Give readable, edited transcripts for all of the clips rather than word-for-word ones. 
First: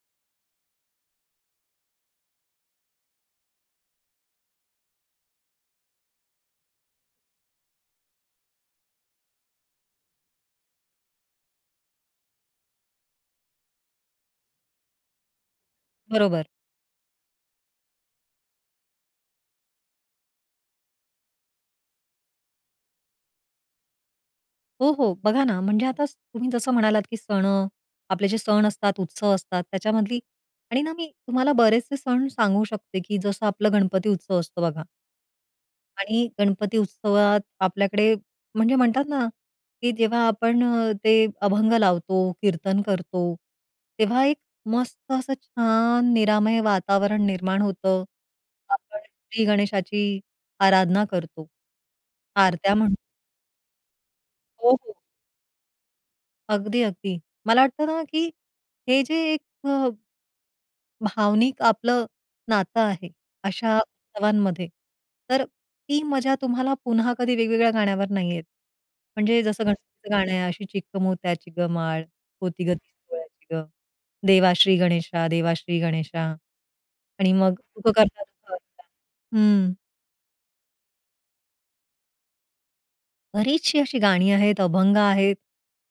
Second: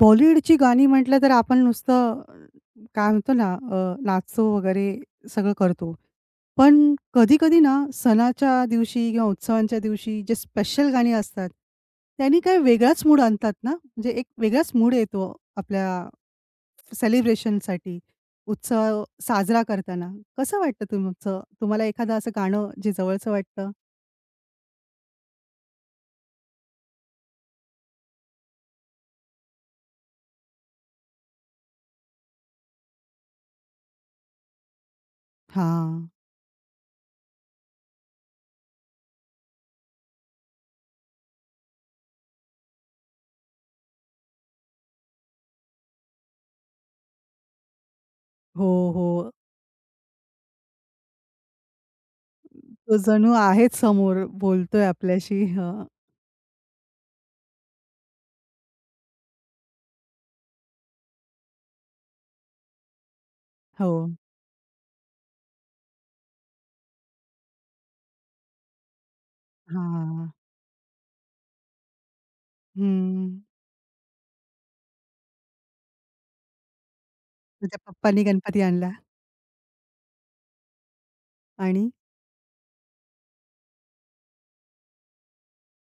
बॉलिवूडची गाणी म्हटलं तर आपण नुसतं काय म्हणतो ना नाचतो वगैरे सगळं करतो. पण कधी-कधी ना सणाच्या दिवशी किंवा उत्सवांच्या दिवशी जे स्पेशल गाणी असतात, त्यांनी काही वेगळाच मूड आणतात ना, म्हणजे एक वेगळाच मूड येतो आपल्या बरोबर. सेलिब्रेशनसाठी, उत्सव साजरा करताना. कसं वाटतं तुमचं? तुम्हाला एखादं असं गाणं जे जवळचं वाटतं? हो, हो. बघा ना, म्हणजे आता तुम्ही जसं म्हणालात, की सण, आपले जे सण असतात, उत्सव असतात त्याच्यामधली आणि ना मी तुम्हाला बरेचसे सण सांगू शकते, की जसं आपला गणपती उत्सव असतो बघा हां. आणि गणपती उत्सवात आपल्याकडे म्हणजे म्हणतात ना, की जेव्हा आपण ते अभंग लावतो, कीर्तन करतो, तेव्हा एक मस्त असं छान निरामय वातावरण निर्माण होतं. हो, आपण हो. श्री गणेशाची आराधना करतो. आरत्या तो म्हणतो. जणू आहेच समोर हो, बोलतोय हो. आपल्याशी. हं. अगदी, अगदी. मला वाटतं ना, की हे जे एक भावनिक आपलं नातं आहे, अशा हो. उत्सवांमध्ये. तर ती मजा तुम्हाला पुन्हा कधी वेगवेगळ्या गाण्यावर नाही येत. म्हणजे जसं गणपतीचं हां. गाणं आहे, "अशी चिक्क मोत्याची ग माळ, होती ग ती हं. सोहळ्याची ग, देवाश्री गणेशा, देवाश्री गणेशा" आणि मग त्याच्या "सुख पप्पांनी करता दुःख गणपती हरता." आणला हं. आणि? बरीचशी अशी गाणी आहेत, अभंग आहेत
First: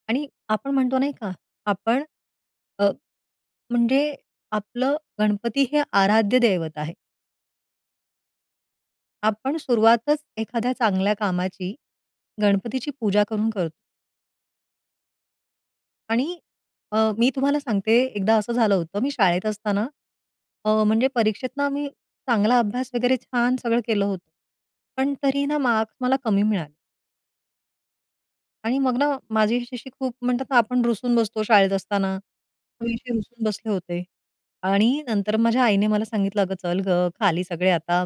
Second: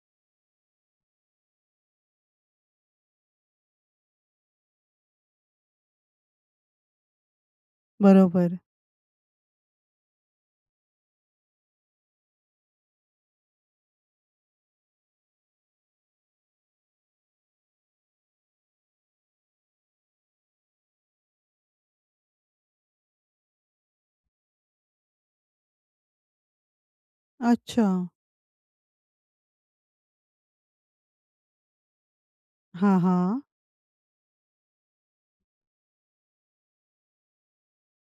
आणि आपण म्हणतो नाही का, आपण म्हणजे आपलं गणपती हे आराध्य दैवत आहे. बरोबर. आपण सुरुवातच एखाद्या चांगल्या कामाची गणपतीची पूजा करून करतो आणि मी तुम्हाला सांगते एकदा असं झालं होतं मी शाळेत असताना म्हणजे परीक्षेत ना मी चांगला अभ्यास वगैरे छान सगळं केलं होतं. पण तरी ना मार्क्स मला कमी मिळाले. अच्छा. आणि मग ना, माझी हिच्याशी खूप म्हणतात ना, आपण रुसून बसतो शाळेत असताना. हां, थोडीशी हां. रुसून बसले होते. आणि नंतर माझ्या आईने मला सांगितलं, "अगं चल गं, खाली सगळे आता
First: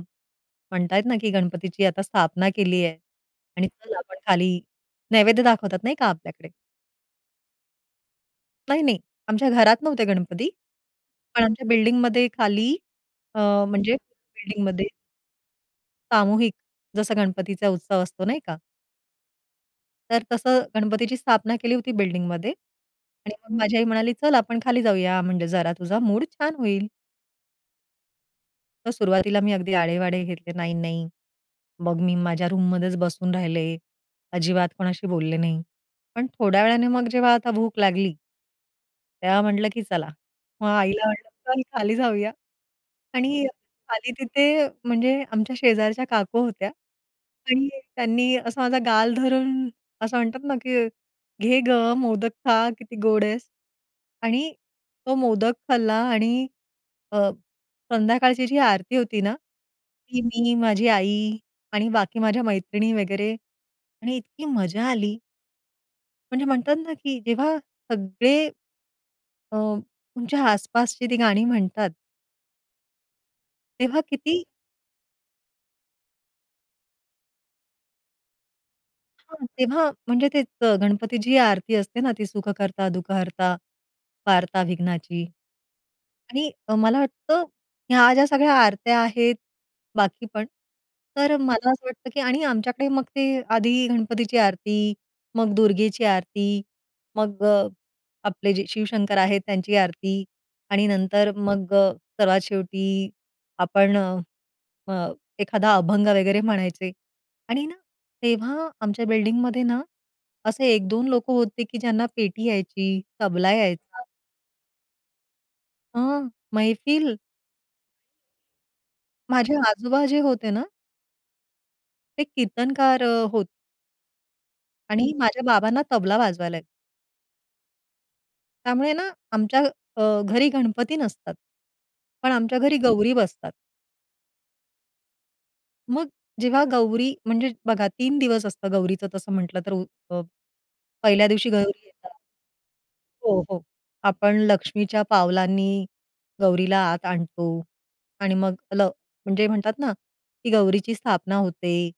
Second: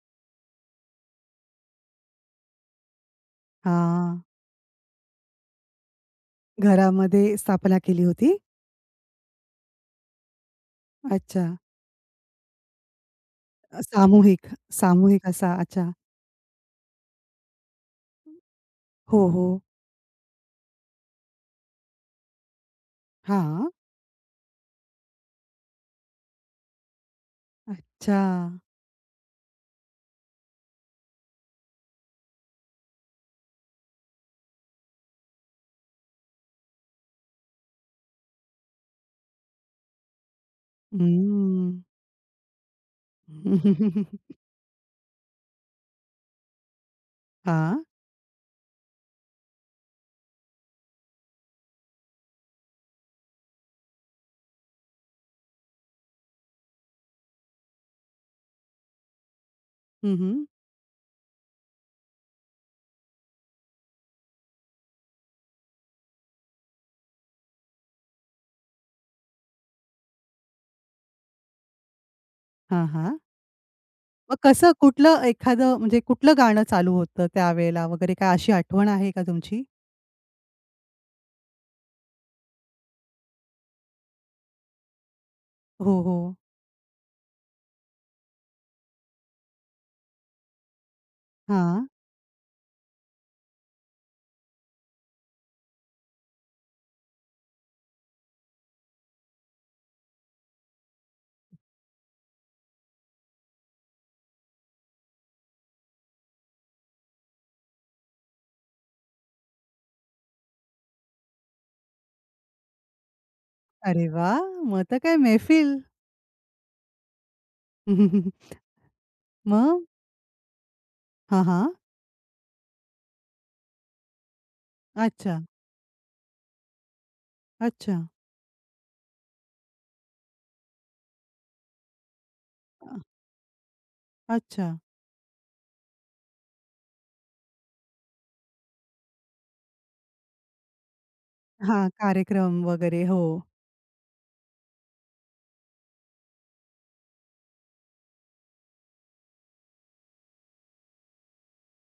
म्हणतायत ना, की गणपतीची आता स्थापना केली आहे आणि चल आपण हां. खाली" नैवेद्य दाखवतात नाही का आपल्याकडे. घरामध्ये स्थापना केली होती? नाही, नाही, आमच्या घरात नव्हते गणपती. पण अच्छा. आमच्या बिल्डिंगमध्ये खाली अ, म्हणजे सामूहिक, बिल्डिंगमध्ये सामूहिक असा. अच्छा. सामूहिक जसा गणपतीचा उत्सव असतो नाही का? हो, हो. तर तसं गणपतीची स्थापना केली होती बिल्डिंगमध्ये आणि मग हं. हां. माझी आई म्हणाली, "चल आपण खाली जाऊया म्हणजे जरा तुझा मूड छान होईल." अच्छा. तर सुरुवातीला मी अगदी आढेवाढे घेतले, "नाही, नाही, मग मी माझ्या रूममध्येच बसून राहिले. अजिबात कोणाशी बोलले नाही. पण थोड्या वेळाने मग जेव्हा आता भूक लागली, तेव्हा म्हटलं, की चला. मग आईला म्हटलं, "चल हं. खाली जाऊया." आणि खाली तिथे म्हणजे आमच्या शेजारच्या काकू होत्या आणि हां. त्यांनी असा माझा गाल धरून असं म्हणतात ना, की "घे गं मोदक खा, किती गोड आहेस." आणि तो मोदक खाल्ला आणि अ, संध्याकाळची जी आरती होती ना, हं, ती हं. मी, माझी आई आणि बाकी माझ्या मैत्रिणी वगैरे आणि इतकी मजा आली. म्हणजे म्हणतात ना, की जेव्हा सगळे अ, तुमच्या आसपासची ती गाणी म्हणतात, हां, हां. तेव्हा मग किती कसं कुठलं एखादं म्हणजे कुठलं गाणं चालू होतं त्यावेळेला वगैरे काय अशी आठवण आहे का हां, तुमची? तेव्हा म्हणजे तेच गणपतीची आरती असते ना, ती सुखकर्ता दुखहर्ता, वार्ता विघ्नाची. हो, हो. आणि मला वाटतं ह्या ज्या सगळ्या आरत्या आहेत, बाकी पण, तर मला हां. असं वाटतं की आणि आमच्याकडे मग ते आधी गणपतीची आरती, मग दुर्गेची आरती, मग आपले जे शिवशंकर आहेत त्यांची आरती आणि नंतर मग सर्वात शेवटी आपण अ, अ, एखादा अभंग वगैरे म्हणायचे आणि ना तेव्हा आमच्या बिल्डिंगमध्ये ना असे 1-2 लोकं होते की ज्यांना पेटी यायची, तबला यायचा. अरे वाह! मग तर काय मैफिल. हां, मैफिल. माझे मग? आजोबा जे होते ना, हां, हां. ते कीर्तनकार होते आणि अच्छा, माझ्या बाबांना तबला वाजवायला येतो. अच्छा, त्यामुळे ना आमच्या घरी गणपती नसतात. पण आमच्या घरी अ, गौरी बसतात. अच्छा. मग जेव्हा गौरी म्हणजे बघा 3 दिवस असतं गौरीचं तसं म्हटलं तर अ, पहिल्या दिवशी गौरी हां, येतात. कार्यक्रम वगैरे. हो. हो, हो. आपण लक्ष्मीच्या पावलांनी गौरीला आत आणतो आणि मग म्हणजे म्हणतात ना, की गौरीची स्थापना होते.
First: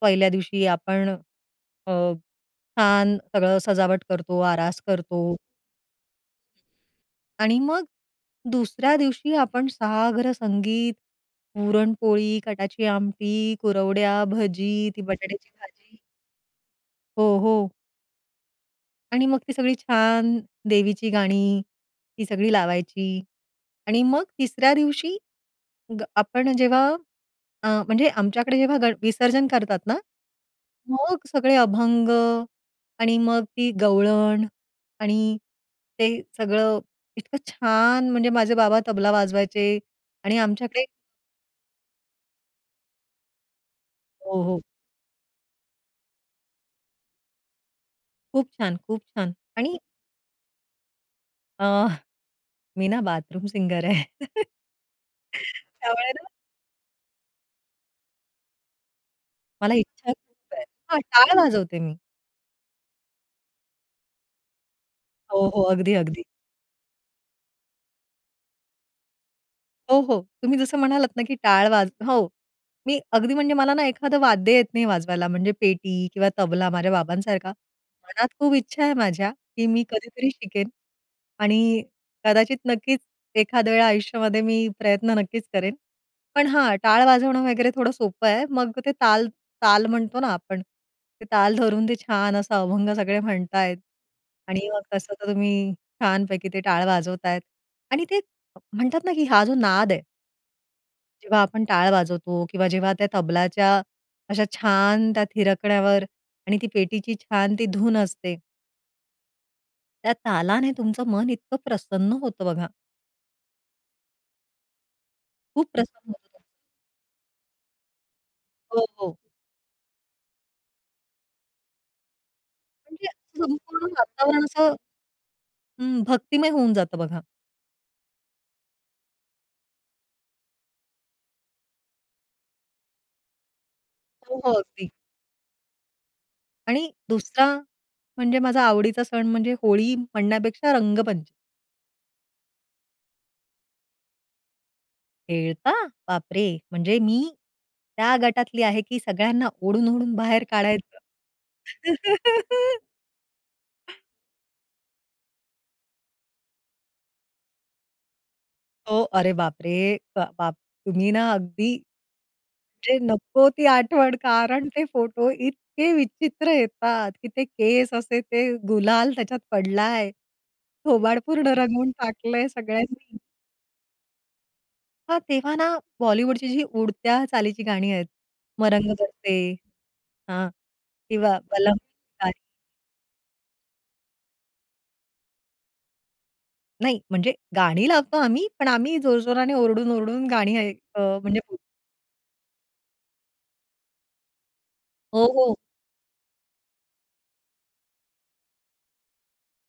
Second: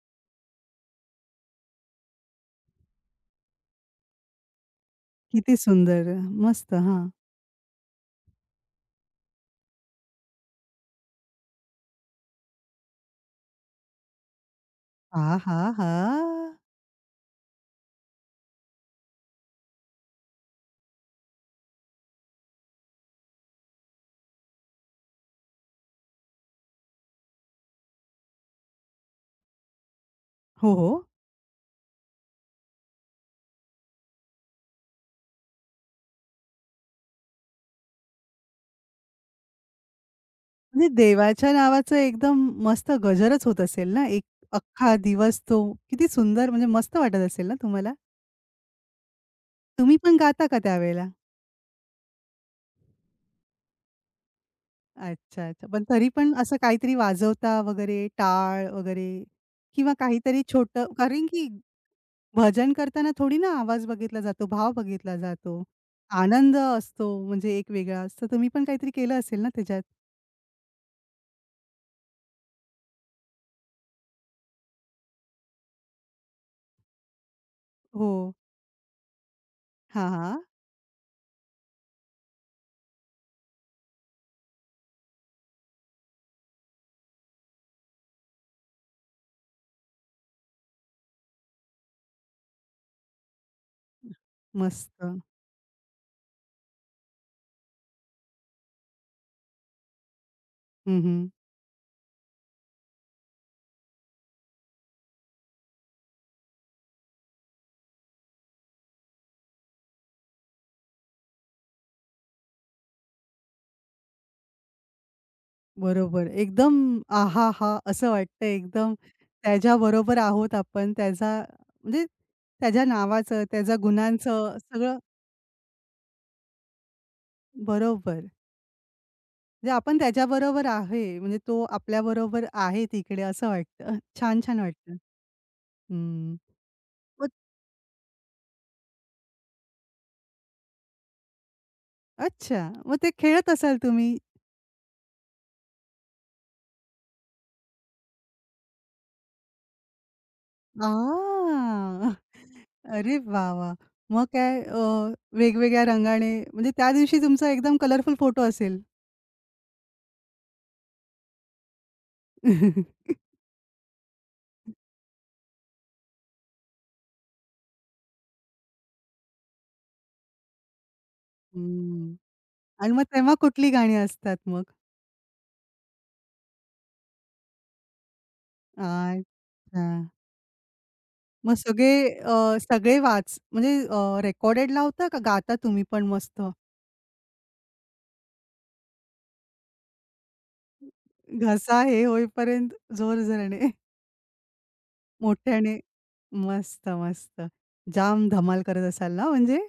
पहिल्या दिवशी आपण अ, छान सगळं सजावट करतो, आरास करतो किती सुंदर. मस्त. हां. आणि मग दुसऱ्या दिवशी आपण सागर संगीत, पुरणपोळी, कटाची आमटी, कुरवड्या, भजी, ती बटाट्याची भाजी आहाहा! हो, हो. आणि मग ती सगळी छान देवीची गाणी, ती सगळी लावायची. आणि मग तिसऱ्या दिवशी आपण जेव्हा म्हणजे आमच्याकडे जेव्हा गण विसर्जन करतात ना, हो, हो. मग सगळे अभंग आणि मग ती गवळण आणि ते सगळं इतकं छान म्हणजे माझे बाबा तबला वाजवायचे आणि आमच्याकडे म्हणजे देवाच्या नावाचं एकदम मस्त गजरच होत असेल ना, एक हो, हो. अख्खा दिवस तो. किती सुंदर म्हणजे मस्त वाटत असेल ना तुम्हाला? खूप छान, खूप छान. आणि तुम्ही पण गाता का त्यावेळेला? अ, मी ना बाथरूम सिंगर आहे. अच्छा, अच्छा. पण तरी त्यामुळे पण असं काहीतरी वाजवता वगैरे टाळ वगैरे मला किंवा इच्छा काहीतरी खूप आहे. छोटं हां, कारण टाळ की वाजवते मी. भजन करताना थोडी ना आवाज बघितला जातो, भाव बघितला हो, जातो. हो. अगदी, अगदी. आनंद असतो म्हणजे एक वेगळा असतो. तुम्ही पण काहीतरी केलं असेल ना त्याच्यात? हो, हो. तुम्ही जसं म्हणालात ना, की टाळ हो. मी अगदी म्हणजे मला ना एखादं वाद्य येत नाही वाजवायला म्हणजे पेटी किंवा तबला माझ्या बाबांसारखा. हो. मनात खूप इच्छा आहे माझ्या, की मी हां, कधीतरी हां. शिकेन आणि कदाचित नक्कीच एखाद्या वेळा आयुष्यामध्ये मी प्रयत्न नक्कीच करेन. पण हां, टाळ वाजवणं वगैरे थोडं सोपं आहे. मग ते ताल ताल म्हणतो ना आपण, ते ताल धरून ते छान असा अभंग सगळे म्हणतायत आणि मग मस्त. तसं तर तुम्ही छानपैकी ते टाळ वाजवतायत आणि ते म्हणतात ना, की हा जो नाद आहे हं, हं. जेव्हा आपण टाळ वाजवतो किंवा जेव्हा त्या तबलाच्या अशा छान त्या थिरकण्यावर आणि ती पेटीची छान ती धून असते. त्या तालाने तुमचं मन इतकं प्रसन्न होतं बघा. खूप प्रसन्न बरोबर. होतं. एकदम आहाहा! असं वाटतं हो, एकदम हो. त्याच्याबरोबर आहोत आपण. त्याचा म्हणजे त्याच्या म्हणजे नावाचं, त्याच्या संपूर्ण वातावरण गुणांचं असं सगळं हं, भक्तिमय होऊन जातं बघा. बरोबर. म्हणजे आपण त्याच्याबरोबर आहे. म्हणजे तो आपल्याबरोबर आहे तिकडे असं वाटतं. हो, छान, हो. छान अगदी. वाटतं. हं. आणि दुसरा म्हणजे माझा आवडीचा सण म्हणजे होळी म्हणण्यापेक्षा रंगपंचमी. अच्छा. मग ते खेळत असाल तुम्ही? खेळता? बापरे! म्हणजे मी त्या गटातली आहे की सगळ्यांना ओढून-ओढून बाहेर आ, काढायचं. अरे वाह, वाह! मग काय वेगवेगळ्या रंगाने म्हणजे त्या दिवशी तुमचा एकदम कलरफुल फोटो असेल. हो, अरे बापरे! ब बाप तुम्ही ना अगदी म्हणजे नको ती आठवण कारण ते फोटो इतके विचित्र येतात, की ते केस असे ते गुलाल त्याच्यात पडलाय. थोबाड पूर्ण रंगवून हं. टाकलंय आणि मग सगळ्यांनी. तेव्हा कुठली गाणी असतात मग? हां, तेव्हा ना बॉलिवूडची जी उडत्या चालीची गाणी आहेत. मरंग अच्छा. बरसे हां, किंवा मग बलम सगळे शिकारी सगळे वाच म्हणजे रेकॉर्डेड लावता का गाता तुम्ही पण मस्त? नाही म्हणजे गाणी लावतो आम्ही, पण आम्ही जोरजोराने ओरडून-ओरडून गाणी म्हणजे बोलतो. घसा हे होईपर्यंत जोरजोराने, हो, हो. मोठ्याने. मस्त, मस्त. जाम धमाल करत असाल ना म्हणजे?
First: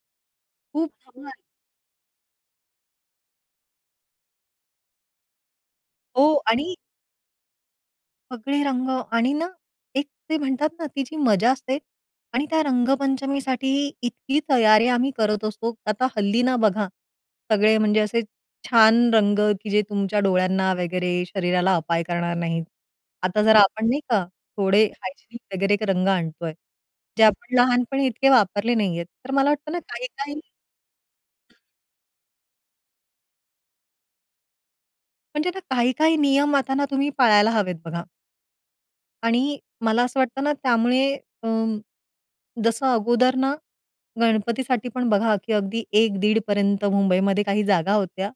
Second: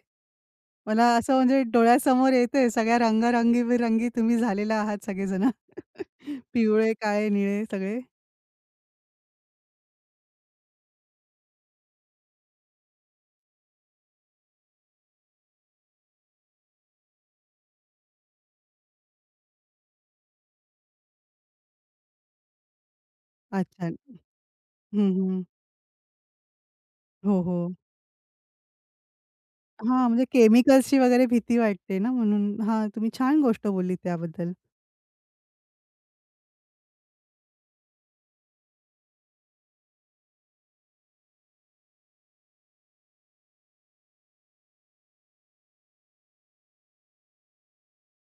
खूप मला असं धमाल. म्हणजे डोळ्यासमोर येतंय सगळ्या रंगारंगीबेरंगी तुम्ही झालेला आहात सगळेजण. हो आणि पिवळे, काळे, निळे सगळे. सगळे रंग आणि ना एक ते म्हणतात ना ती जी मजा असते आणि त्या रंगपंचमीसाठी इतकी तयारी आम्ही करत असतो. आता हल्ली ना बघा, सगळे म्हणजे असे छान रंग की जे तुमच्या डोळ्यांना वगैरे शरीराला अपाय करणार नाहीत. आता जरा आपण अच्छा. नाही का थोडे हं, हायजिनिक हं. वगैरे रंग आणतोय, जे हो, हो. आपण लहानपणी इतके वापरले नाहीयेत. तर मला वाटतं ना हां, म्हणजे काही-काही केमिकल्सची वगैरे भीती वाटते ना म्हणून. हां, तुम्ही छान गोष्ट बोललीत त्याबद्दल. म्हणजे ना काही-काही नियम आता ना तुम्ही पाळायला हवेत बघा. आणि मला असं वाटतं ना त्यामुळे अं, जसं अगोदर ना गणपतीसाठी पण बघा की अगदी 1-1.5 पर्यंत मुंबईमध्ये काही जागा होत्या.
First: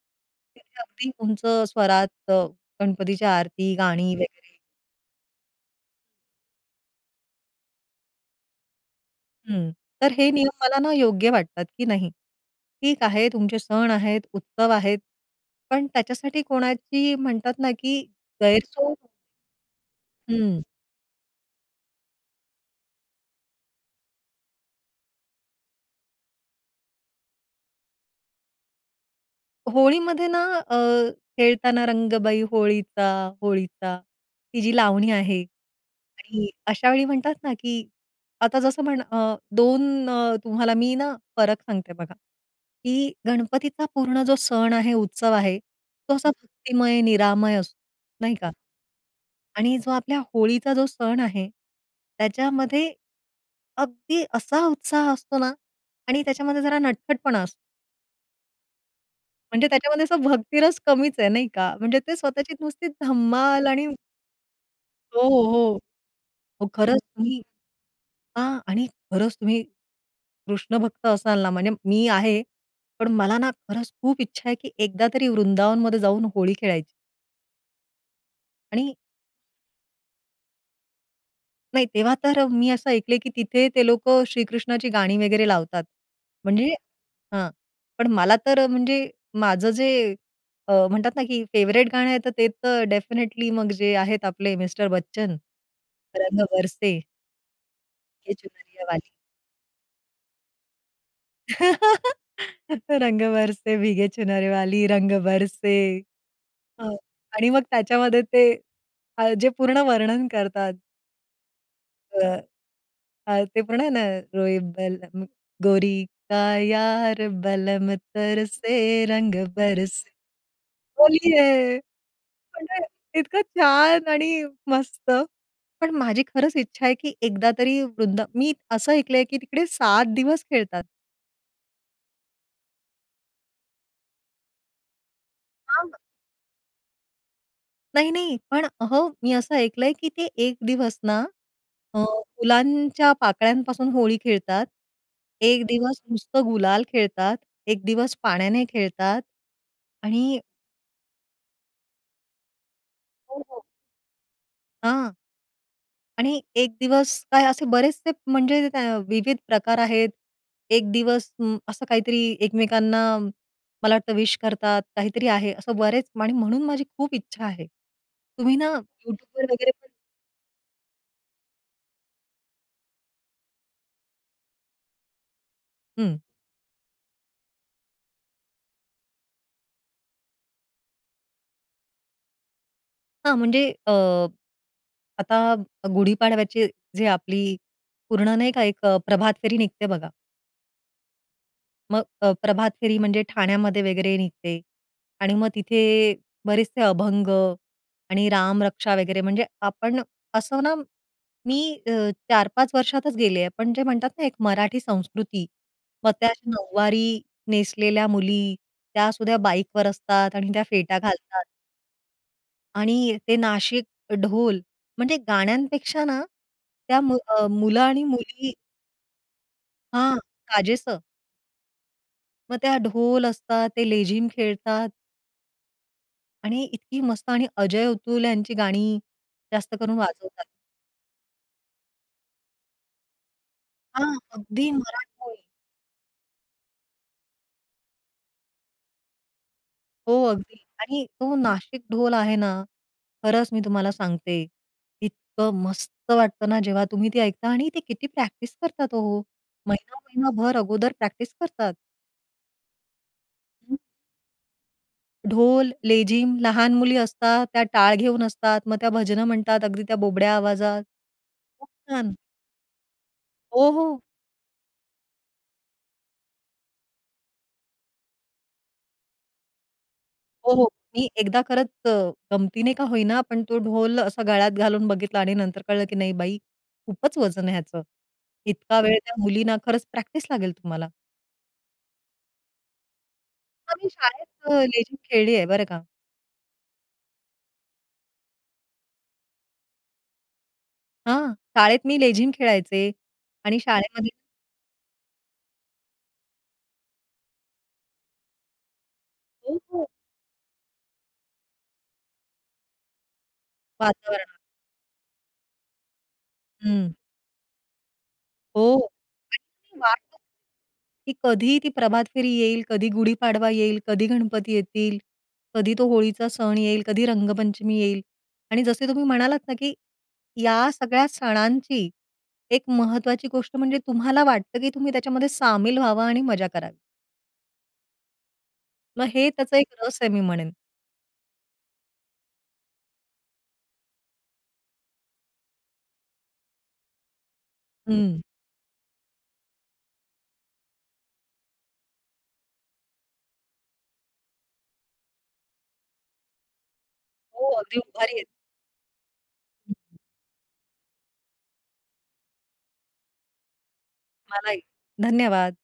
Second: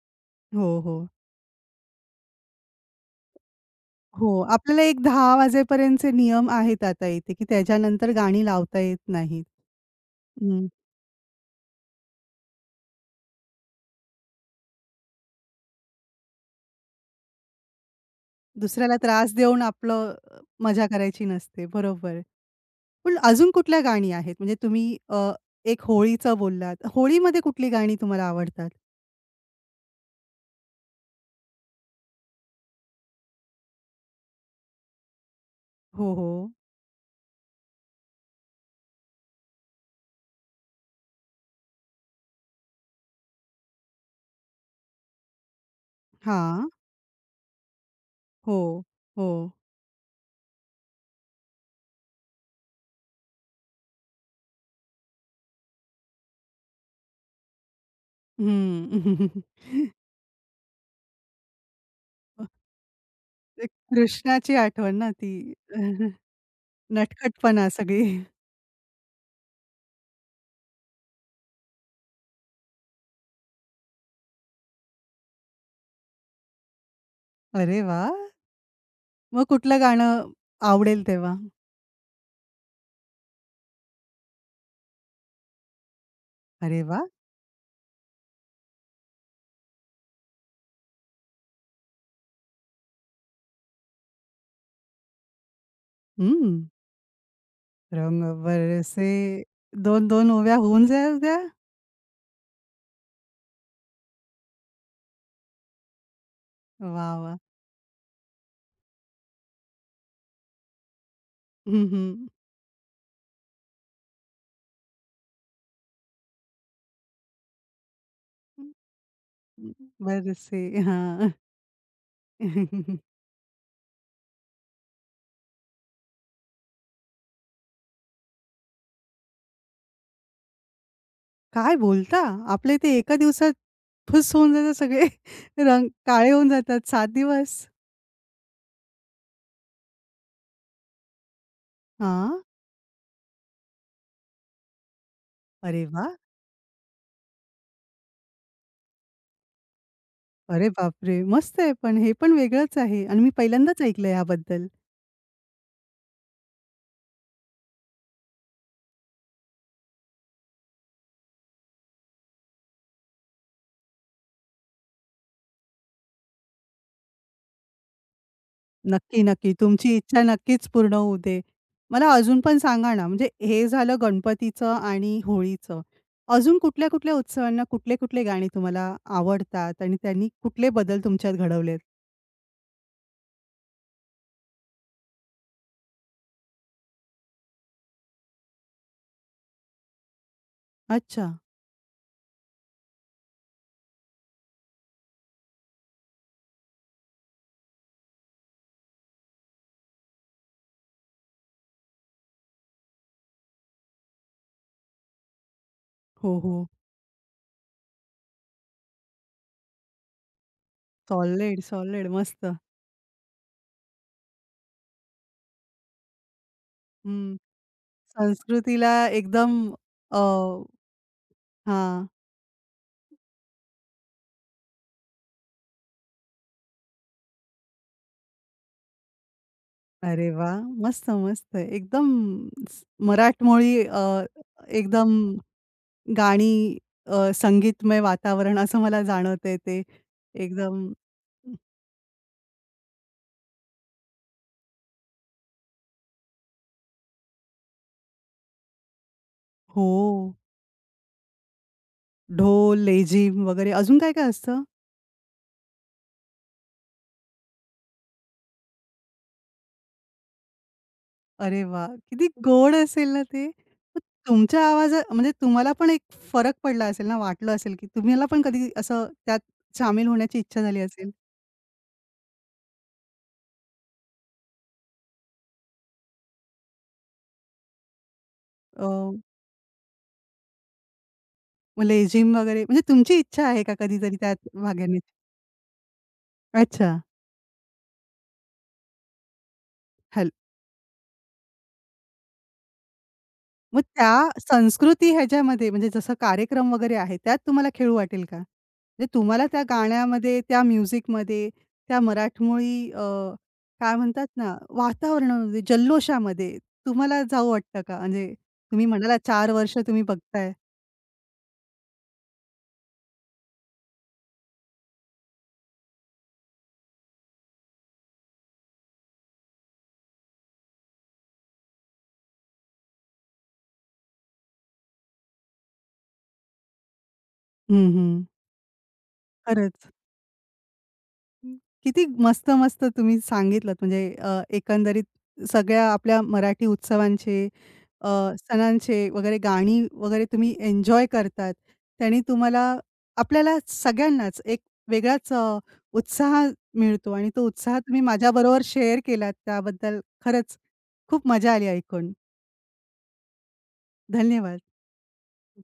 हो, तिथे हो. अगदी उंच स्वरात गणपतीची आरती, गाणी हो, वगैरे आपल्याला एक 10 वाजेपर्यंतचे नियम आहेत आता इथे, की त्याच्यानंतर गाणी लावता येत नाहीत. हं. तर हे नियम हं. मला ना योग्य वाटतात, की नाही. ठीक आहे तुमचे सण आहेत, उत्सव आहेत, पण त्याच्यासाठी कोणाची म्हणतात ना की गैरसोय दुसऱ्याला त्रास देऊन आपलं हं. मजा करायची नसते. बरोबर. पण अजून कुठल्या गाणी आहेत? म्हणजे तुम्ही एक होळीचं बोललात. होळीमध्ये कुठली गाणी तुम्हाला आवडतात? होळीमध्ये ना अ, खेळताना रंगबाई होळीचा, ती जी लावणी आहे हो, हो. आणि अशा वेळी म्हणतात ना, की आता जसं 2 तुम्हाला मी ना फरक सांगते बघा, की गणपतीचा पूर्ण जो सण आहे, उत्सव आहे, तो असा हां. भक्तिमय, निरामय असतो, नाही का? हो, हो. आणि जो आपल्या होळीचा जो सण आहे, त्याच्यामध्ये अगदी असा उत्साह असतो ना आणि त्याच्यामध्ये जरा नटखटपणा असतो. हं. म्हणजे त्याच्यामध्ये असा भक्तिरस कमीच आहे, नाही का? म्हणजे ते अ, स्वतःची नुसती ते धम्माल आणि कृष्णाची आठवण ना हो, ती हो. हो, खरंच तुम्ही नटखटपणा सगळी. हां आणि खरंच तुम्ही कृष्ण भक्त असाल ना, म्हणजे मी आहे. पण मला ना खरंच खूप इच्छा आहे, की एकदा तरी वृंदावनमध्ये जाऊन होळी खेळायची अरे वाह! आणि मग कुठलं गाणं आवडेल तेव्हा? नाही, तेव्हा तर मी असं ऐकलंय, की तिथे ते लोकं श्रीकृष्णाची गाणी वगैरे लावतात. म्हणजे अरे वाह! हां. पण मला तर म्हणजे माझं जे म्हणतात ना, की फेवरेट गाणं आहे, तर ते तर डेफिनेटली मग जे आहेत आपले मिस्टर बच्चन, "रंग हं. बरसे रंग भीगे चुनरिया वाली." बरसे 2-2 ओव्या होऊन जाऊ द्या. "रंग बरसे भीगे चुनरी वाली, रंग बरसे." हं. वाह, वाह! आणि मग त्याच्यामध्ये ते जे पूर्ण वर्णन करतात. हं, हं. अ, अ, ते पण आहे ना, "रोय बलम गोरी का यार बलम तरसे रंग बरसे." बरसे. हां. बोली आहे. म्हणजे इतकं छान आणि मस्त. पण माझी खरंच इच्छा आहे, की एकदा तरी मी असं ऐकलंय, की तिकडे 7 दिवस खेळतात. काय बोलता? आपल्या इथे एका दिवसात फुस होऊन जातात सगळे रंग काळे होऊन जातात 7 दिवस. नाही, नाही. पण हो, मी असं ऐकलंय, की ते एक दिवस ना अ, हां. फुलांच्या पाकळ्यांपासून होळी खेळतात. एक अरे दिवस वाह! नुसतं गुलाल खेळतात, एक दिवस पाण्याने खेळतात आणि अरे बापरे! मस्त आहे पण हे पण वेगळंच आहे आणि मी हो, हो. पहिल्यांदाच ऐकलं ह्याबद्दल. हां. आणि एक दिवस काय असे बरेचसे म्हणजे त्या विविध प्रकार आहेत. एक दिवस असं काहीतरी एकमेकांना मला वाटतं विश करतात, काहीतरी आहे. असं बरेच आणि म्हणून माझी खूप इच्छा आहे. तुम्ही ना नक्की, YouTubeवर नक्की. वगैरे पण तुमची इच्छा नक्कीच पूर्ण होऊ दे. मला अजून पण सांगा ना, म्हणजे हे झालं गणपतीचं आणि होळीचं. अजून कुठल्या-कुठल्या उत्सवांना कुठले-कुठले गाणी तुम्हाला आवडतात आणि त्यांनी कुठले बदल तुमच्यात घडवलेत? हां, म्हणजे आता गुढीपाडव्याची जी आपली पूर्ण नाही का एक प्रभात फेरी निघते बघा. अच्छा. मग प्रभात फेरी म्हणजे ठाण्यामध्ये वगैरे निघते आणि मग तिथे बरेचसे अभंग आणि रामरक्षा वगैरे म्हणजे आपण असं ना मी अ, 4-5 वर्षातच गेले आहे. पण जे म्हणतात ना एक मराठी संस्कृती, मग त्या हो, अशा हो. नऊवारी नेसलेल्या मुली, त्या सुद्धा बाईकवर असतात आणि त्या फेटा घालतात. Solid, solid. मस्त. आणि ते नाशिक ढोल म्हणजे गाण्यांपेक्षा ना त्या हं. मुलं आणि मुली संस्कृतीला एकदम हां, अ, काजेचं. हां. मग त्या ढोल असतात, ते लेझीम खेळतात आणि इतकी मस्त आणि अजय अतुल यांची गाणी जास्त करून अरे वाजवतात. वाह! मस्त, मस्त. एकदम स मराठमोळी हां, अगदी एकदम मराठमोळी. गाणी संगीतमय वातावरण असं मला जाणवतंय ते. हो, अगदी एकदम आणि तो नाशिक ढोल आहे ना, खरंच मी तुम्हाला सांगते, इतकं मस्त वाटतं ना जेव्हा तुम्ही ते ऐकता आणि ते किती प्रॅक्टिस करतात ओ. हो. महिना-महिनाभर अगोदर प्रॅक्टिस करतात. ढोल, लेझीम वगैरे अजून काय काय असतं? ढोल, लेझीम लहान मुली असतात, त्या टाळ घेऊन असतात. मग त्या भजनं म्हणतात अगदी त्या बोबड्या आवाजात. अरे खूप वा, छान. किती गोड असेल ना ते. हो, मग हो. तुमच्या आवाजा म्हणजे तुम्हाला पण एक फरक पडला असेल ना, वाटलं असेल की तुम्हाला पण कधी असं त्यात सामील होण्याची हो, इच्छा हो. झाली मी असेल? एकदा खरंच गमतीने का होईना, पण तो ढोल असा गळ्यात घालून बघितला आणि नंतर कळलं की नाही बाई, खूपच वजन आहे ह्याचं. इतका वेळ त्या मुलींना खरंच प्रॅक्टिस लागेल तुम्हाला. मग लेझीम वगैरे म्हणजे तुमची इच्छा आहे का हां, मी कधीतरी शाळेत त्यात भाग लेझीम घेण्याची? खेळली आहे बरं का. अच्छा. हल हां, शाळेत मी लेझीम खेळायचे आणि मग शाळेमध्ये त्या संस्कृती ह्याच्यामध्ये म्हणजे जसं कार्यक्रम वगैरे आहे, त्यात तुम्हाला खेळू वाटेल का? म्हणजे तुम्हाला हो, त्या हो. गाण्यामध्ये, त्या म्युझिकमध्ये, त्या मराठमोळी काय म्हणतात वातावरण. ना, वातावरणामध्ये, जल्लोषामध्ये हं. तुम्हाला जाऊ वाटतं का? म्हणजे हो. तुम्ही म्हणालात 4 वर्ष तुम्ही वाट बघताय. की कधी ती प्रभात फेरी येईल, कधी गुढीपाडवा येईल, कधी गणपती येतील, कधी तो होळीचा सण येईल, कधी रंगपंचमी येईल. आणि जसे तुम्ही म्हणालात ना, की या सगळ्या सणांची एक महत्त्वाची गोष्ट म्हणजे तुम्हाला वाटतं, की तुम्ही त्याच्यामध्ये सामील व्हावं आणि मजा करावी. हं, हं. मग हे त्याचा एक खरंच. रस आहे मी म्हणेन. हं. किती मस्त, मस्त तुम्ही सांगितलंत म्हणजे एकंदरीत सगळ्या आपल्या मराठी उत्सवांचे अ, हं. सणांचे वगैरे गाणी वगैरे तुम्ही एन्जॉय करतात. त्याने तुम्हाला आपल्याला सगळ्यांनाच एक वेगळाच उत्साह मिळतो आणि तो हो, उत्साह अगदी तुम्ही उभारी आहे. माझ्याबरोबर शेअर केलात त्याबद्दल खरंच खूप मजा आली ऐकून. धन्यवाद. मलाही. धन्यवाद.